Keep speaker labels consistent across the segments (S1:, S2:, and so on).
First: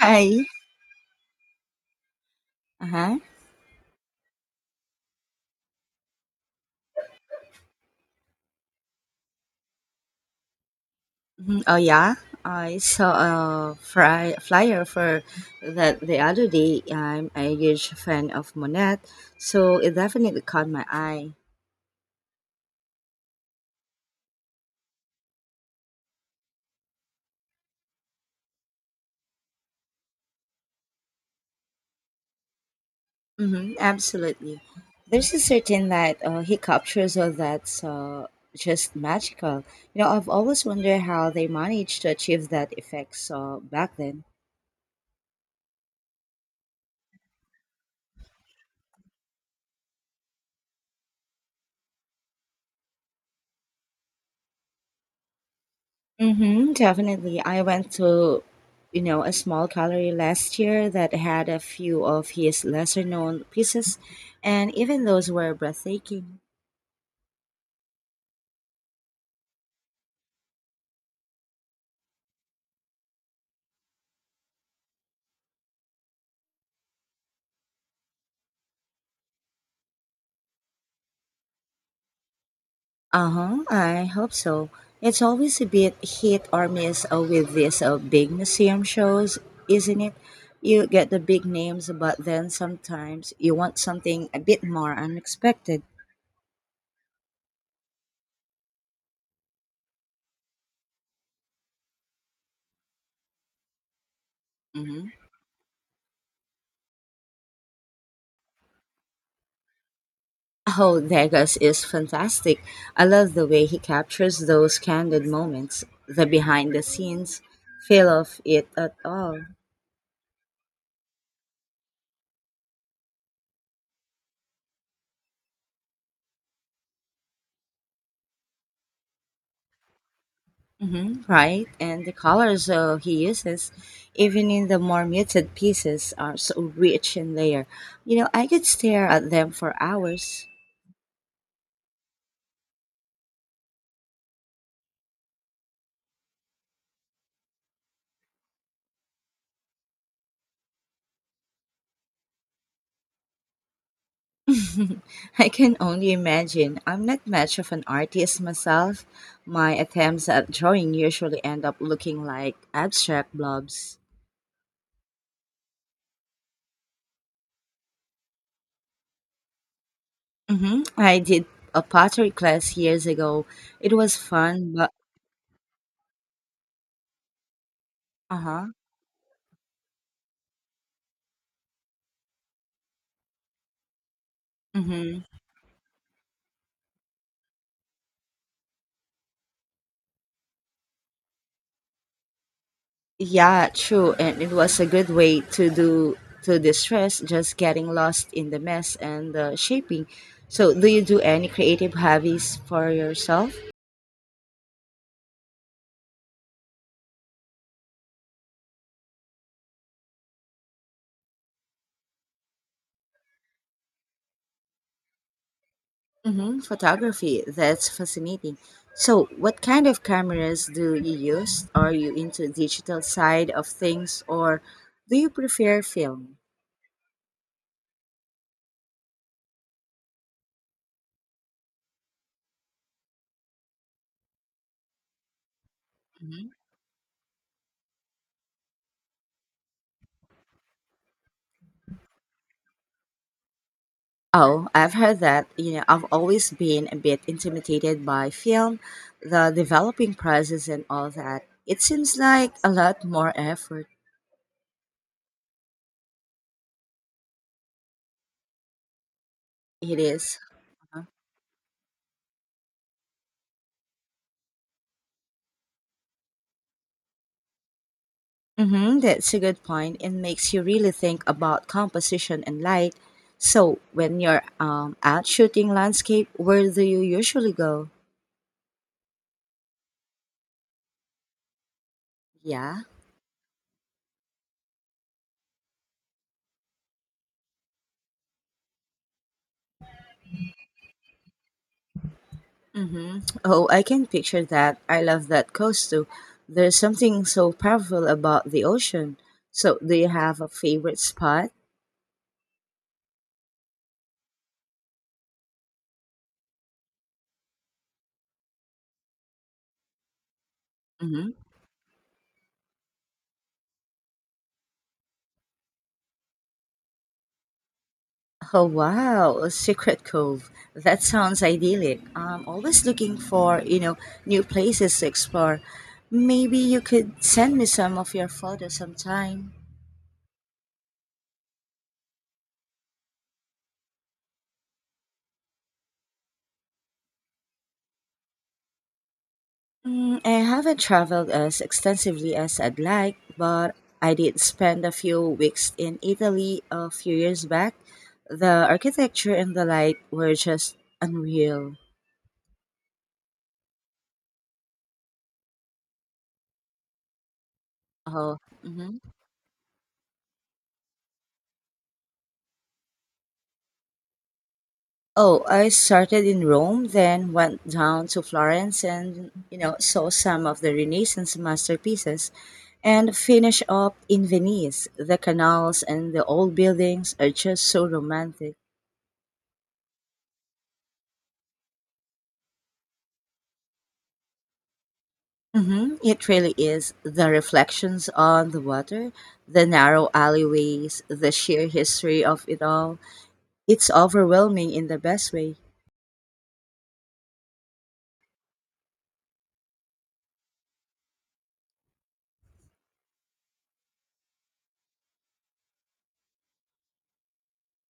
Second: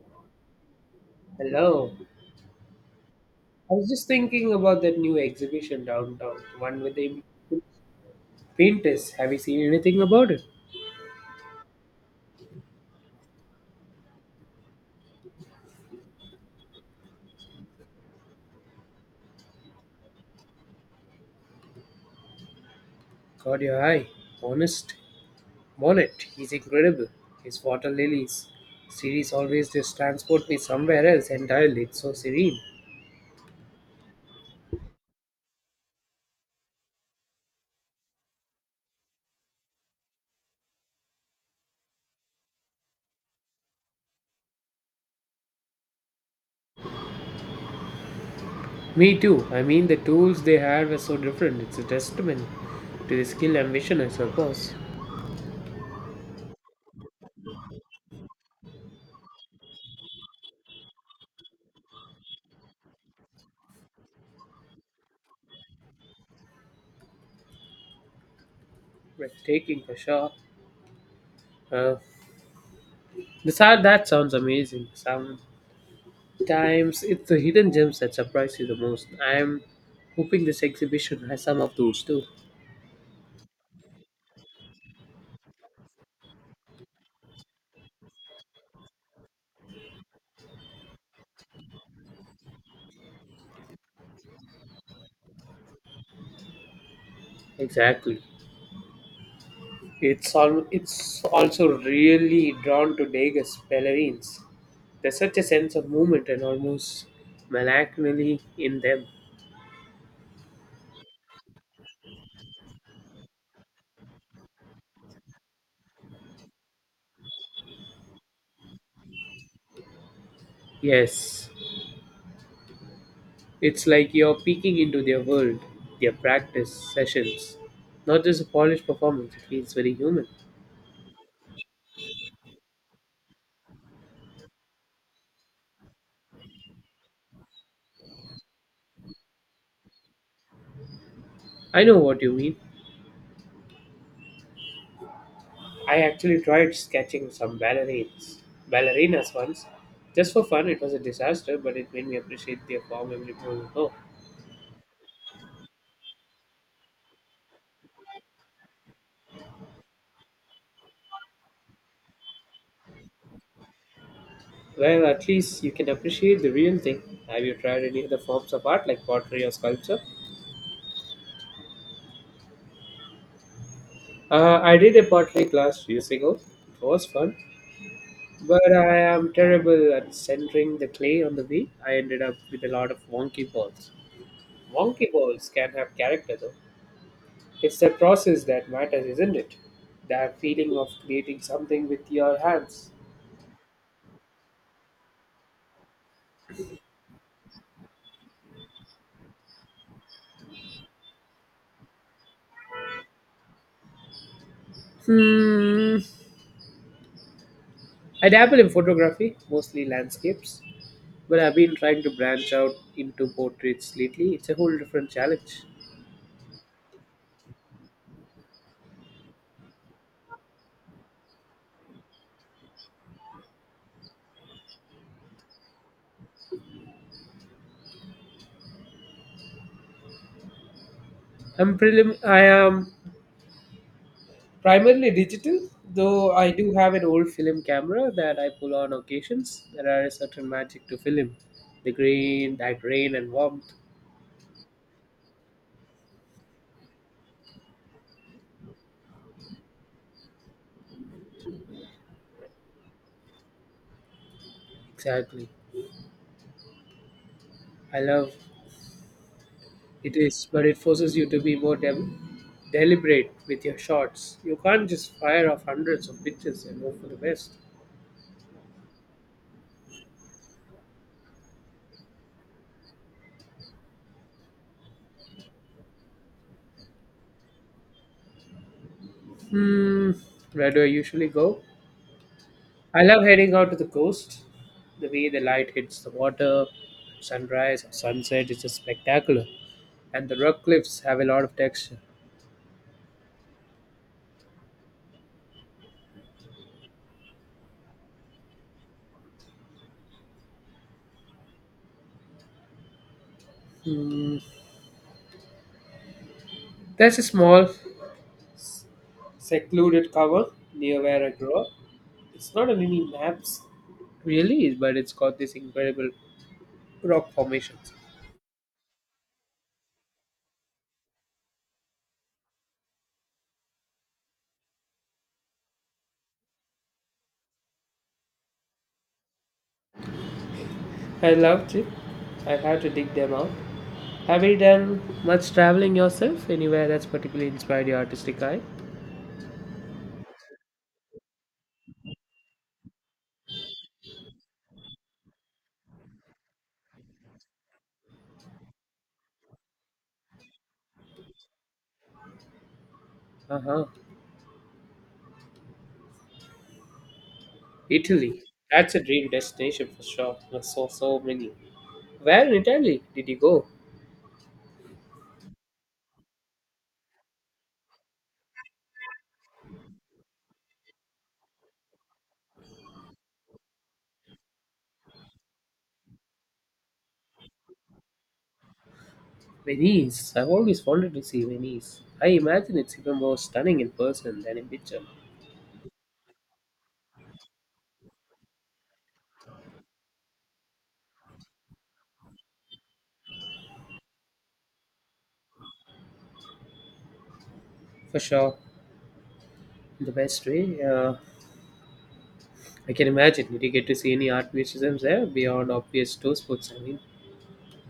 S1: Hi.
S2: Hello.
S1: Uh-huh.
S2: I was just thinking about that new exhibition downtown, the one with the painters. Have you seen anything about it?
S1: Mhm. Oh yeah, I saw a flyer for that the other day. I'm a huge fan of Monet, so it definitely caught my eye.
S2: Caught your eye. Honest Bonnet. He's incredible. His water lilies series always just transport me somewhere else entirely. It's so serene.
S1: Mm-hmm. Absolutely. There's a certain that he captures all that's just magical. I've always wondered how they managed to achieve that effect so back then.
S2: Me too. I mean, the tools they had were so different. It's a testament to the skill and vision, I suppose.
S1: Mm-hmm, definitely. I went to, a small gallery last year that had a few of his lesser known pieces, and even those were breathtaking.
S2: Breathtaking for sure. Uh, the sad, that sounds amazing. Some times it's the hidden gems that surprise you the most. I'm hoping this exhibition has some of those too.
S1: Uh-huh, I hope so. It's always a bit hit or miss with these big museum shows, isn't it? You get the big names, but then sometimes you want something a bit more unexpected.
S2: Exactly. It's all it's also really drawn to Vegas ballerines.
S1: Mhm.
S2: There's such a sense of movement and almost melancholy in them.
S1: Oh, Degas is fantastic. I love the way he captures those candid moments, the behind the scenes feel of it at all.
S2: Yes. It's like you're peeking into their world, their practice sessions. Not just a polished performance, it feels very human.
S1: Hmm, right? And the colors he uses, even in the more muted pieces, are so rich in layer. I could stare at them for hours.
S2: I know what you mean. I actually tried sketching some ballerinas once, just for fun. It was a disaster, but it made me appreciate their form a little more.
S1: I can only imagine. I'm not much of an artist myself. My attempts at drawing usually end up looking like abstract blobs.
S2: Well, at least you can appreciate the real thing. Have you tried any other forms of art like pottery or sculpture?
S1: Hmm, I did a pottery class years ago. It was fun,
S2: I
S1: but
S2: did a pottery class few years ago. It was fun,
S1: uh
S2: but
S1: huh.
S2: I am terrible at centering the clay on the wheel. I ended up with a lot of wonky balls. Wonky
S1: Mm-hmm.
S2: balls can have character though. It's the process that matters, isn't it? That feeling of creating something with your hands.
S1: Yeah, true, and it was a good way to do to distress, just getting lost in the mess and the shaping. So, do you do any creative hobbies for yourself?
S2: Hmm. I dabble in photography, mostly landscapes, but I've been trying to branch out into portraits lately. It's a whole different challenge.
S1: Mm-hmm. Photography, that's fascinating. So, what kind of cameras do you use? Are you into digital side of things, or do you prefer film?
S2: I am primarily digital, though I do have an old film camera that I pull on occasions. There are a certain magic to film, the grain, that rain and warmth.
S1: Oh, I've heard that. I've always been a bit intimidated by film, the developing process and all that. It seems like a lot more effort.
S2: Exactly. I love
S1: It
S2: It
S1: is.
S2: is, but it forces you to be more deliberate with your shots. You can't just fire off hundreds of pictures and hope for the best.
S1: Mm-hmm, that's a good point. It makes you really think about composition and light. So, when you're out shooting landscape, where do you usually go?
S2: Hmm, where do I usually go?
S1: Yeah.
S2: I love heading out to the coast. The way the light hits the water, sunrise or sunset is just spectacular, and the rock cliffs have a lot of texture.
S1: Mm-hmm. Oh, I can picture that. I love that coast too. There's something so powerful about the ocean. So, do you have a favorite spot?
S2: Hmm, there's a small, secluded cover near where I
S1: Mhm.
S2: grew up. It's not on any maps, really, but it's got these incredible rock formations.
S1: Oh wow, a secret cove. That sounds idyllic. I'm always looking for new places to explore. Maybe you could send me some of your photos sometime.
S2: I loved it. I had to dig them out. Have you done much traveling yourself? Anywhere that's particularly inspired your artistic eye?
S1: Mm, I haven't traveled as extensively as I'd like, but I did spend a few weeks in Italy a few years back. The architecture and the light were just unreal.
S2: Uh huh.
S1: Oh,
S2: Italy. That's
S1: mhm.
S2: a dream destination for sure. There's so many. Where in Italy did you go?
S1: Oh, I started in Rome, then went down to Florence and, saw some of the Renaissance masterpieces and finished up in Venice. The canals and the old buildings are just so romantic.
S2: Venice. I've always wanted to see Venice. I imagine it's even more stunning in person than in picture.
S1: Hmm, it really is. The reflections on the water, the narrow alleyways, the sheer history of it all. It's overwhelming in the best way.
S2: For sure, in the best way. I can imagine. Did you get to see any art museums there beyond obvious tour spots? I mean,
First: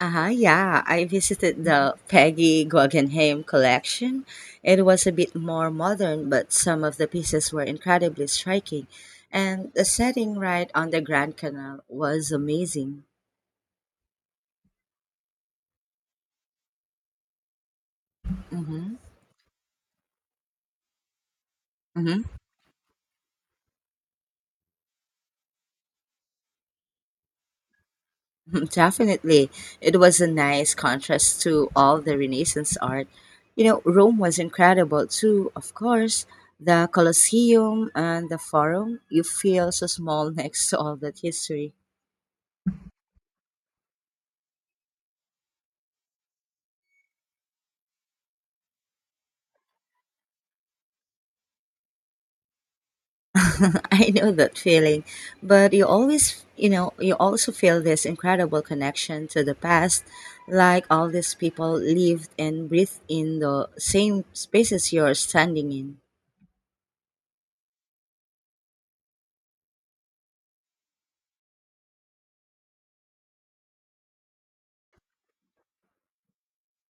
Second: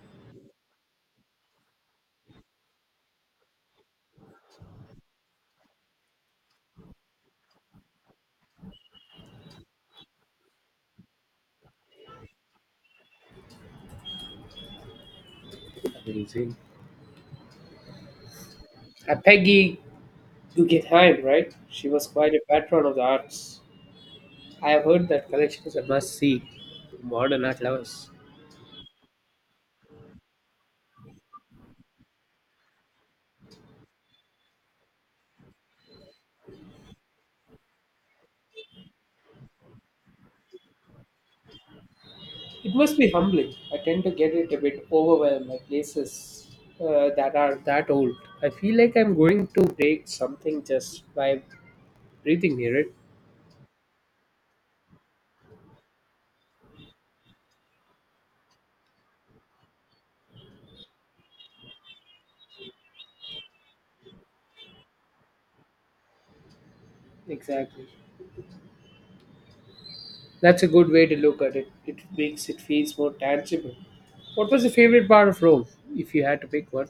S1: Uh-huh, yeah, I visited Mhm. the Peggy Guggenheim collection. It was a bit more modern, but some of the pieces were incredibly striking. And the setting right on the Grand Canal was amazing.
S2: amazing.
S1: Mm-hmm.
S2: Peggy You get Haim, right? She was
S1: Mm-hmm.
S2: quite a patron of the arts. I have heard that collection is a must see for modern art lovers.
S1: Definitely. It was a nice contrast to all the Renaissance art. Rome was incredible too, of course. The Colosseum and the Forum, you feel so small next to all that history.
S2: It must be humbling. I tend to get it a bit overwhelmed by places that are that old. I feel like I'm going to break something just by breathing near it.
S1: I know that feeling, but you always, you also feel this incredible connection to the past, like all these people lived and breathed in the same spaces you're standing in.
S2: Exactly. That's a good way to look at it. It makes it feels more tangible. What was your favorite part of Rome, if you had to pick one?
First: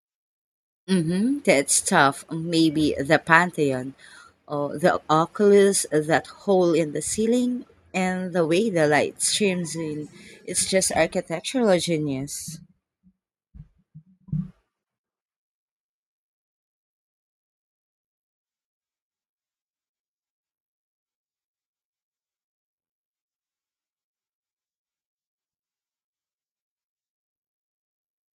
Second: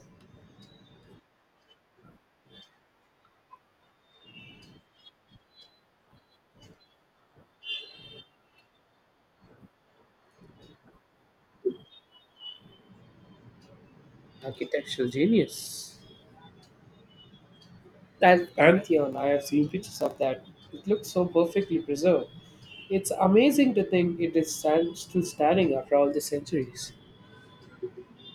S1: Mm-hmm. That's tough. Maybe the Pantheon, or the oculus, that hole in the ceiling, and the way the light streams in. It's just architectural genius.
S2: Architectural genius. I'll agree with you on. I have seen pictures of that. It looks so perfectly preserved. It's amazing to think it is stand, still standing after all the centuries.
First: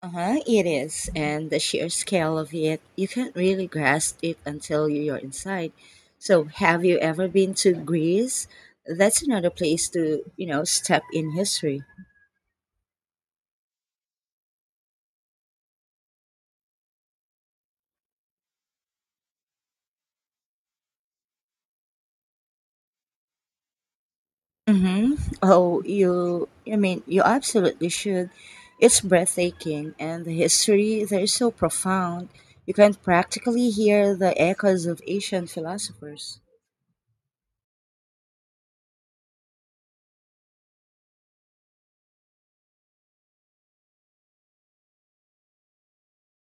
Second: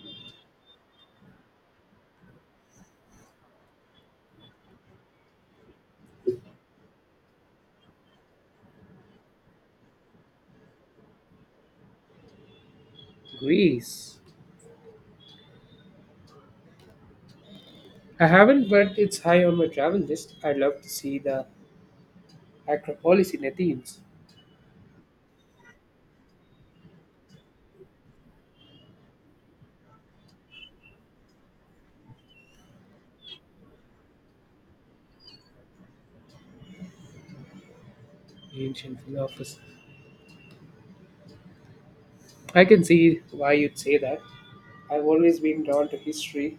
S1: Uh-huh, it is. And the sheer scale of it, you can't really grasp it until you're inside. So, have you ever been to Greece? That's another place to, step in history.
S2: Greece. I haven't, but it's high on my travel list. I'd love to see the Acropolis in Athens,
S1: Mm-hmm. Oh, I mean, you absolutely should. It's breathtaking, and the history there is so profound. You can practically hear the echoes of ancient philosophers.
S2: ancient Philophus. I can see why you'd say that. I've always been drawn to history,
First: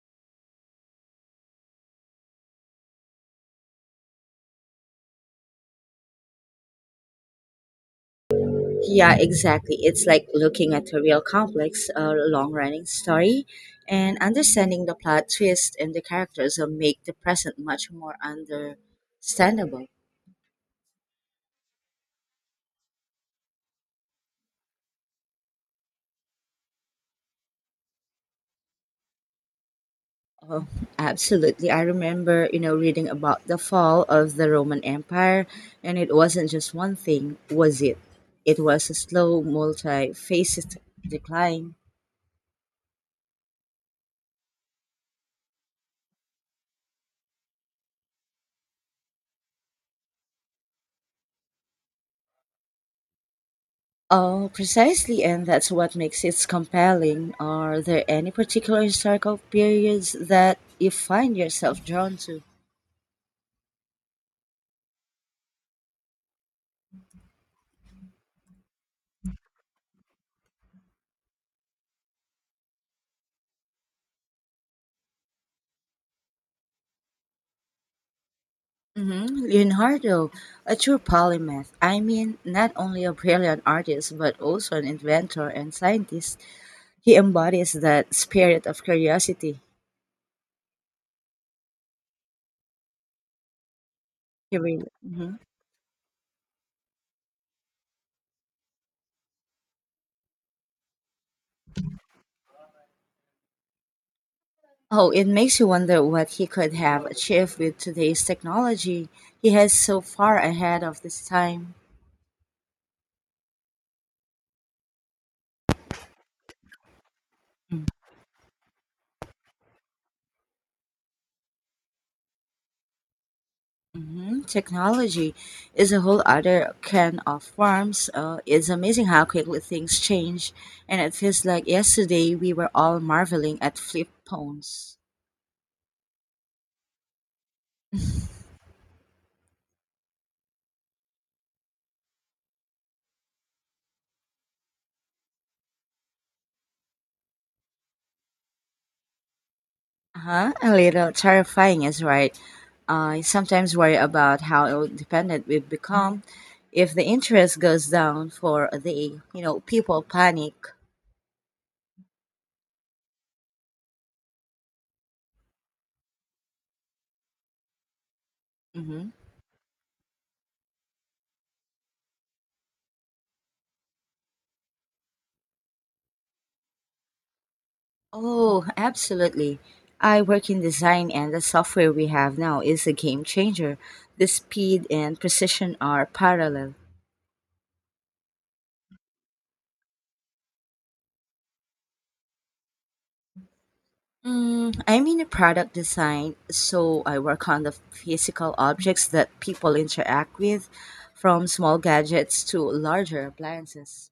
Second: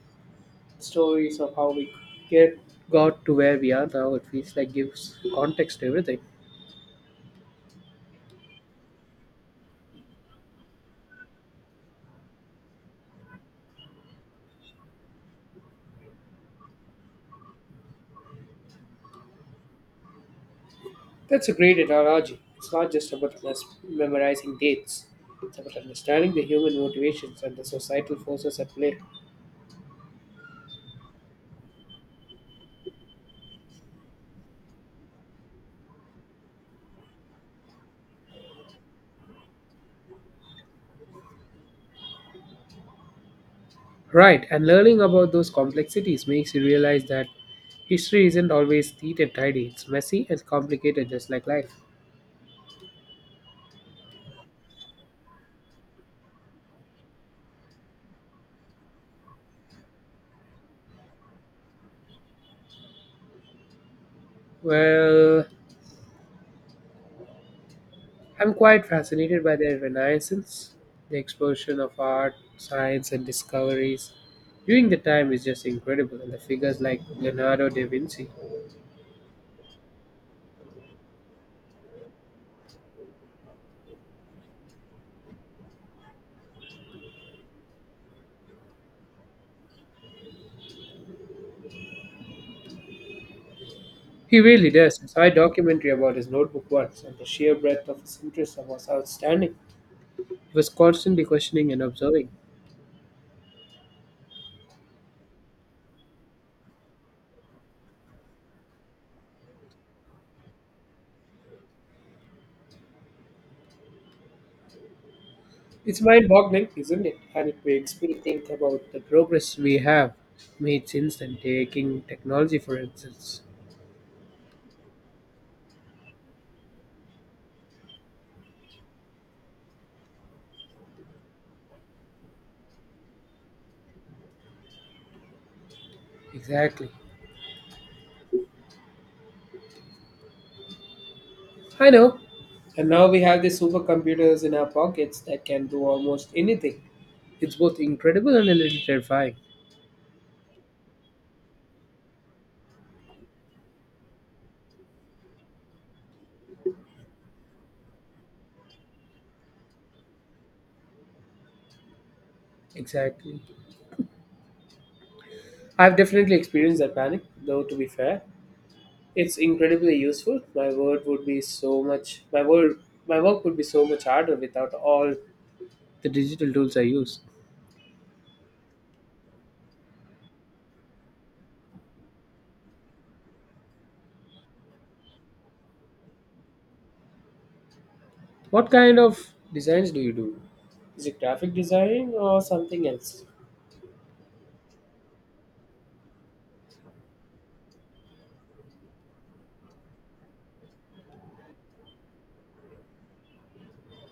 S2: stories of how we get got to where we are now. It feels like gives context to everything.
S1: Yeah, exactly. It's like looking at a real complex, long running story, and understanding the plot twist and the characters will make the present much more understandable.
S2: That's a great analogy. It's not just about memorizing dates, it's about understanding the human motivations and the societal forces at play.
S1: Oh, absolutely. I remember, reading about the fall of the Roman Empire, and it wasn't just one thing, was it? It was a slow, multi-faceted decline.
S2: Right, and learning about those complexities makes you realize that history isn't always neat and tidy, it's messy and complicated, just like life.
S1: Oh, precisely, and that's what makes it compelling. Are there any particular historical periods that you find yourself drawn to?
S2: Well, I'm quite fascinated by the Renaissance, the explosion of art, science, and discoveries. During the time is just incredible, and the figures like Leonardo da Vinci.
S1: Hmm, Leonardo, a true polymath. I mean, not only a brilliant artist, but also an inventor and scientist. He embodies that spirit of curiosity.
S2: He
S1: He
S2: really
S1: really.
S2: does. I saw a
S1: Mhm.
S2: documentary about his notebook once, and the sheer breadth of his interest was outstanding. He was constantly questioning and observing.
S1: Oh, it makes you wonder what he could have achieved with today's technology. He has so far ahead of this time.
S2: It's mind boggling, isn't it? And it makes me think about the progress we have made since then, taking technology for instance.
S1: Mhm. Technology is a whole other can of worms. It's amazing how quickly things change, and it feels like yesterday we were all marveling at flip phones.
S2: Exactly. I know. And now we have these supercomputers in our pockets that can do almost anything. It's both incredible and a little terrifying.
S1: Uh-huh. A little terrifying is right. I sometimes worry about how dependent we've become. If the interest goes down for a day, people panic.
S2: Exactly. I've definitely experienced that panic, though, to be fair.
S1: Mm-hmm.
S2: It's incredibly useful. My word, my work would be so much harder without all the digital tools I use.
S1: Oh, absolutely. I work in design, and the software we have now is a game changer. The speed and precision are parallel.
S2: What kind of designs do you do? Is it graphic design or something else?
S1: Mm, I'm in a product design, so I work on the physical objects that people interact with, from small gadgets to larger appliances.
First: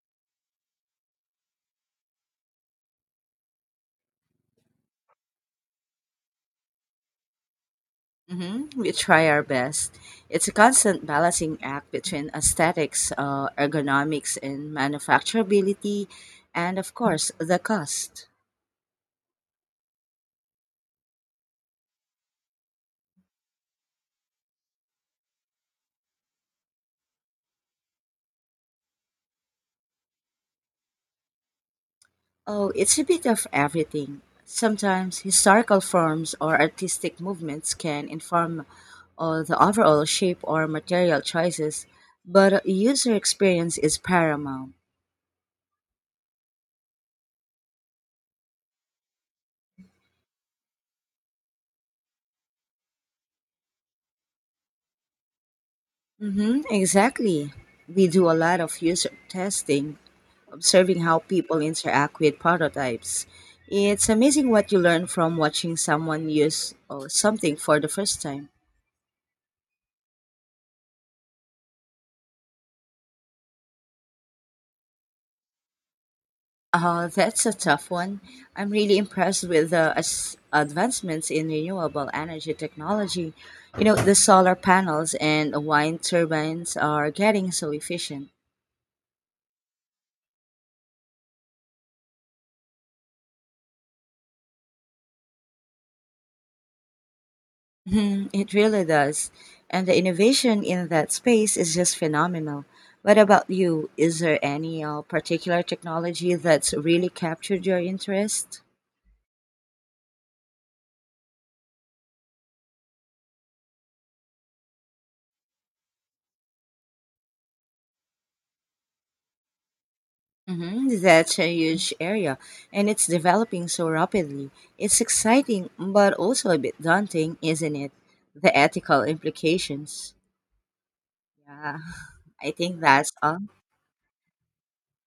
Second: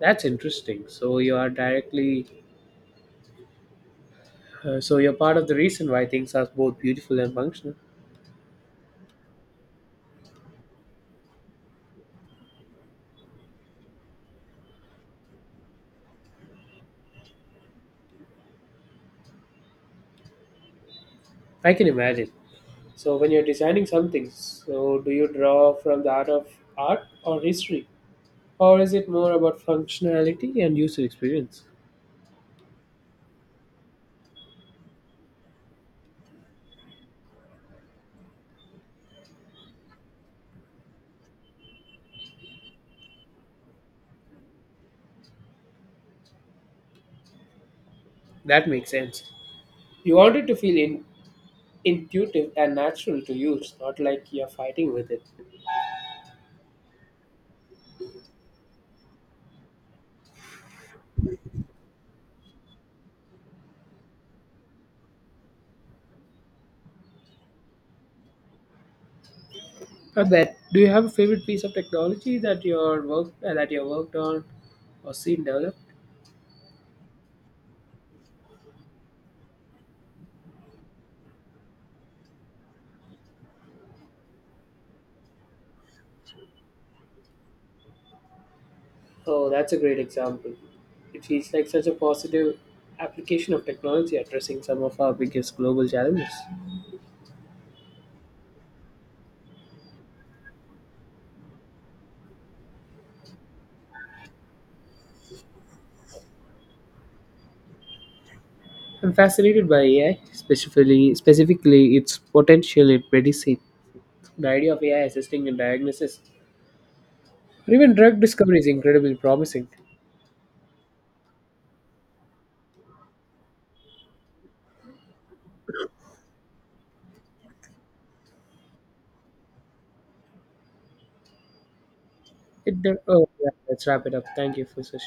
S2: That's interesting. So you are directly, so you're part of the reason why things are both beautiful and functional.
S1: Hmm, we try our best. It's a constant balancing act between aesthetics, ergonomics, and manufacturability, and of course, the cost.
S2: I can imagine. So when you're designing something, so do you draw from the art or history, or is it more about functionality and user experience?
S1: Oh, it's a bit of everything. Sometimes historical forms or artistic movements can inform the overall shape or material choices, but user experience is paramount.
S2: That makes sense. You want it to intuitive and natural to use, not like you're fighting with it.
S1: Mm-hmm, exactly. We do a lot of user testing, observing how people interact with prototypes. It's amazing what you learn from watching someone use something for the first time.
S2: Not that. Do you have a favorite piece of technology that you're work that you worked on or seen develop?
S1: That's a tough one. I'm really impressed with the advancements in renewable energy technology. The solar panels and wind turbines are getting so efficient.
S2: Oh, that's a great example. It feels like such a positive application of technology addressing some of our biggest global challenges.
S1: Mhm, it really does. And the innovation in that space is just phenomenal. What about you? Is there any particular technology that's really captured your interest?
S2: I'm fascinated by AI, specifically its potential in medicine. The idea of AI assisting in diagnosis or even drug discovery is incredibly promising.
S1: Hmm, that's a huge area, and it's developing so rapidly. It's exciting, but also a bit daunting, isn't it? The ethical implications. Yeah, I think that's
S2: Oh
S1: all.
S2: yeah, let's wrap it up. Thank you for such.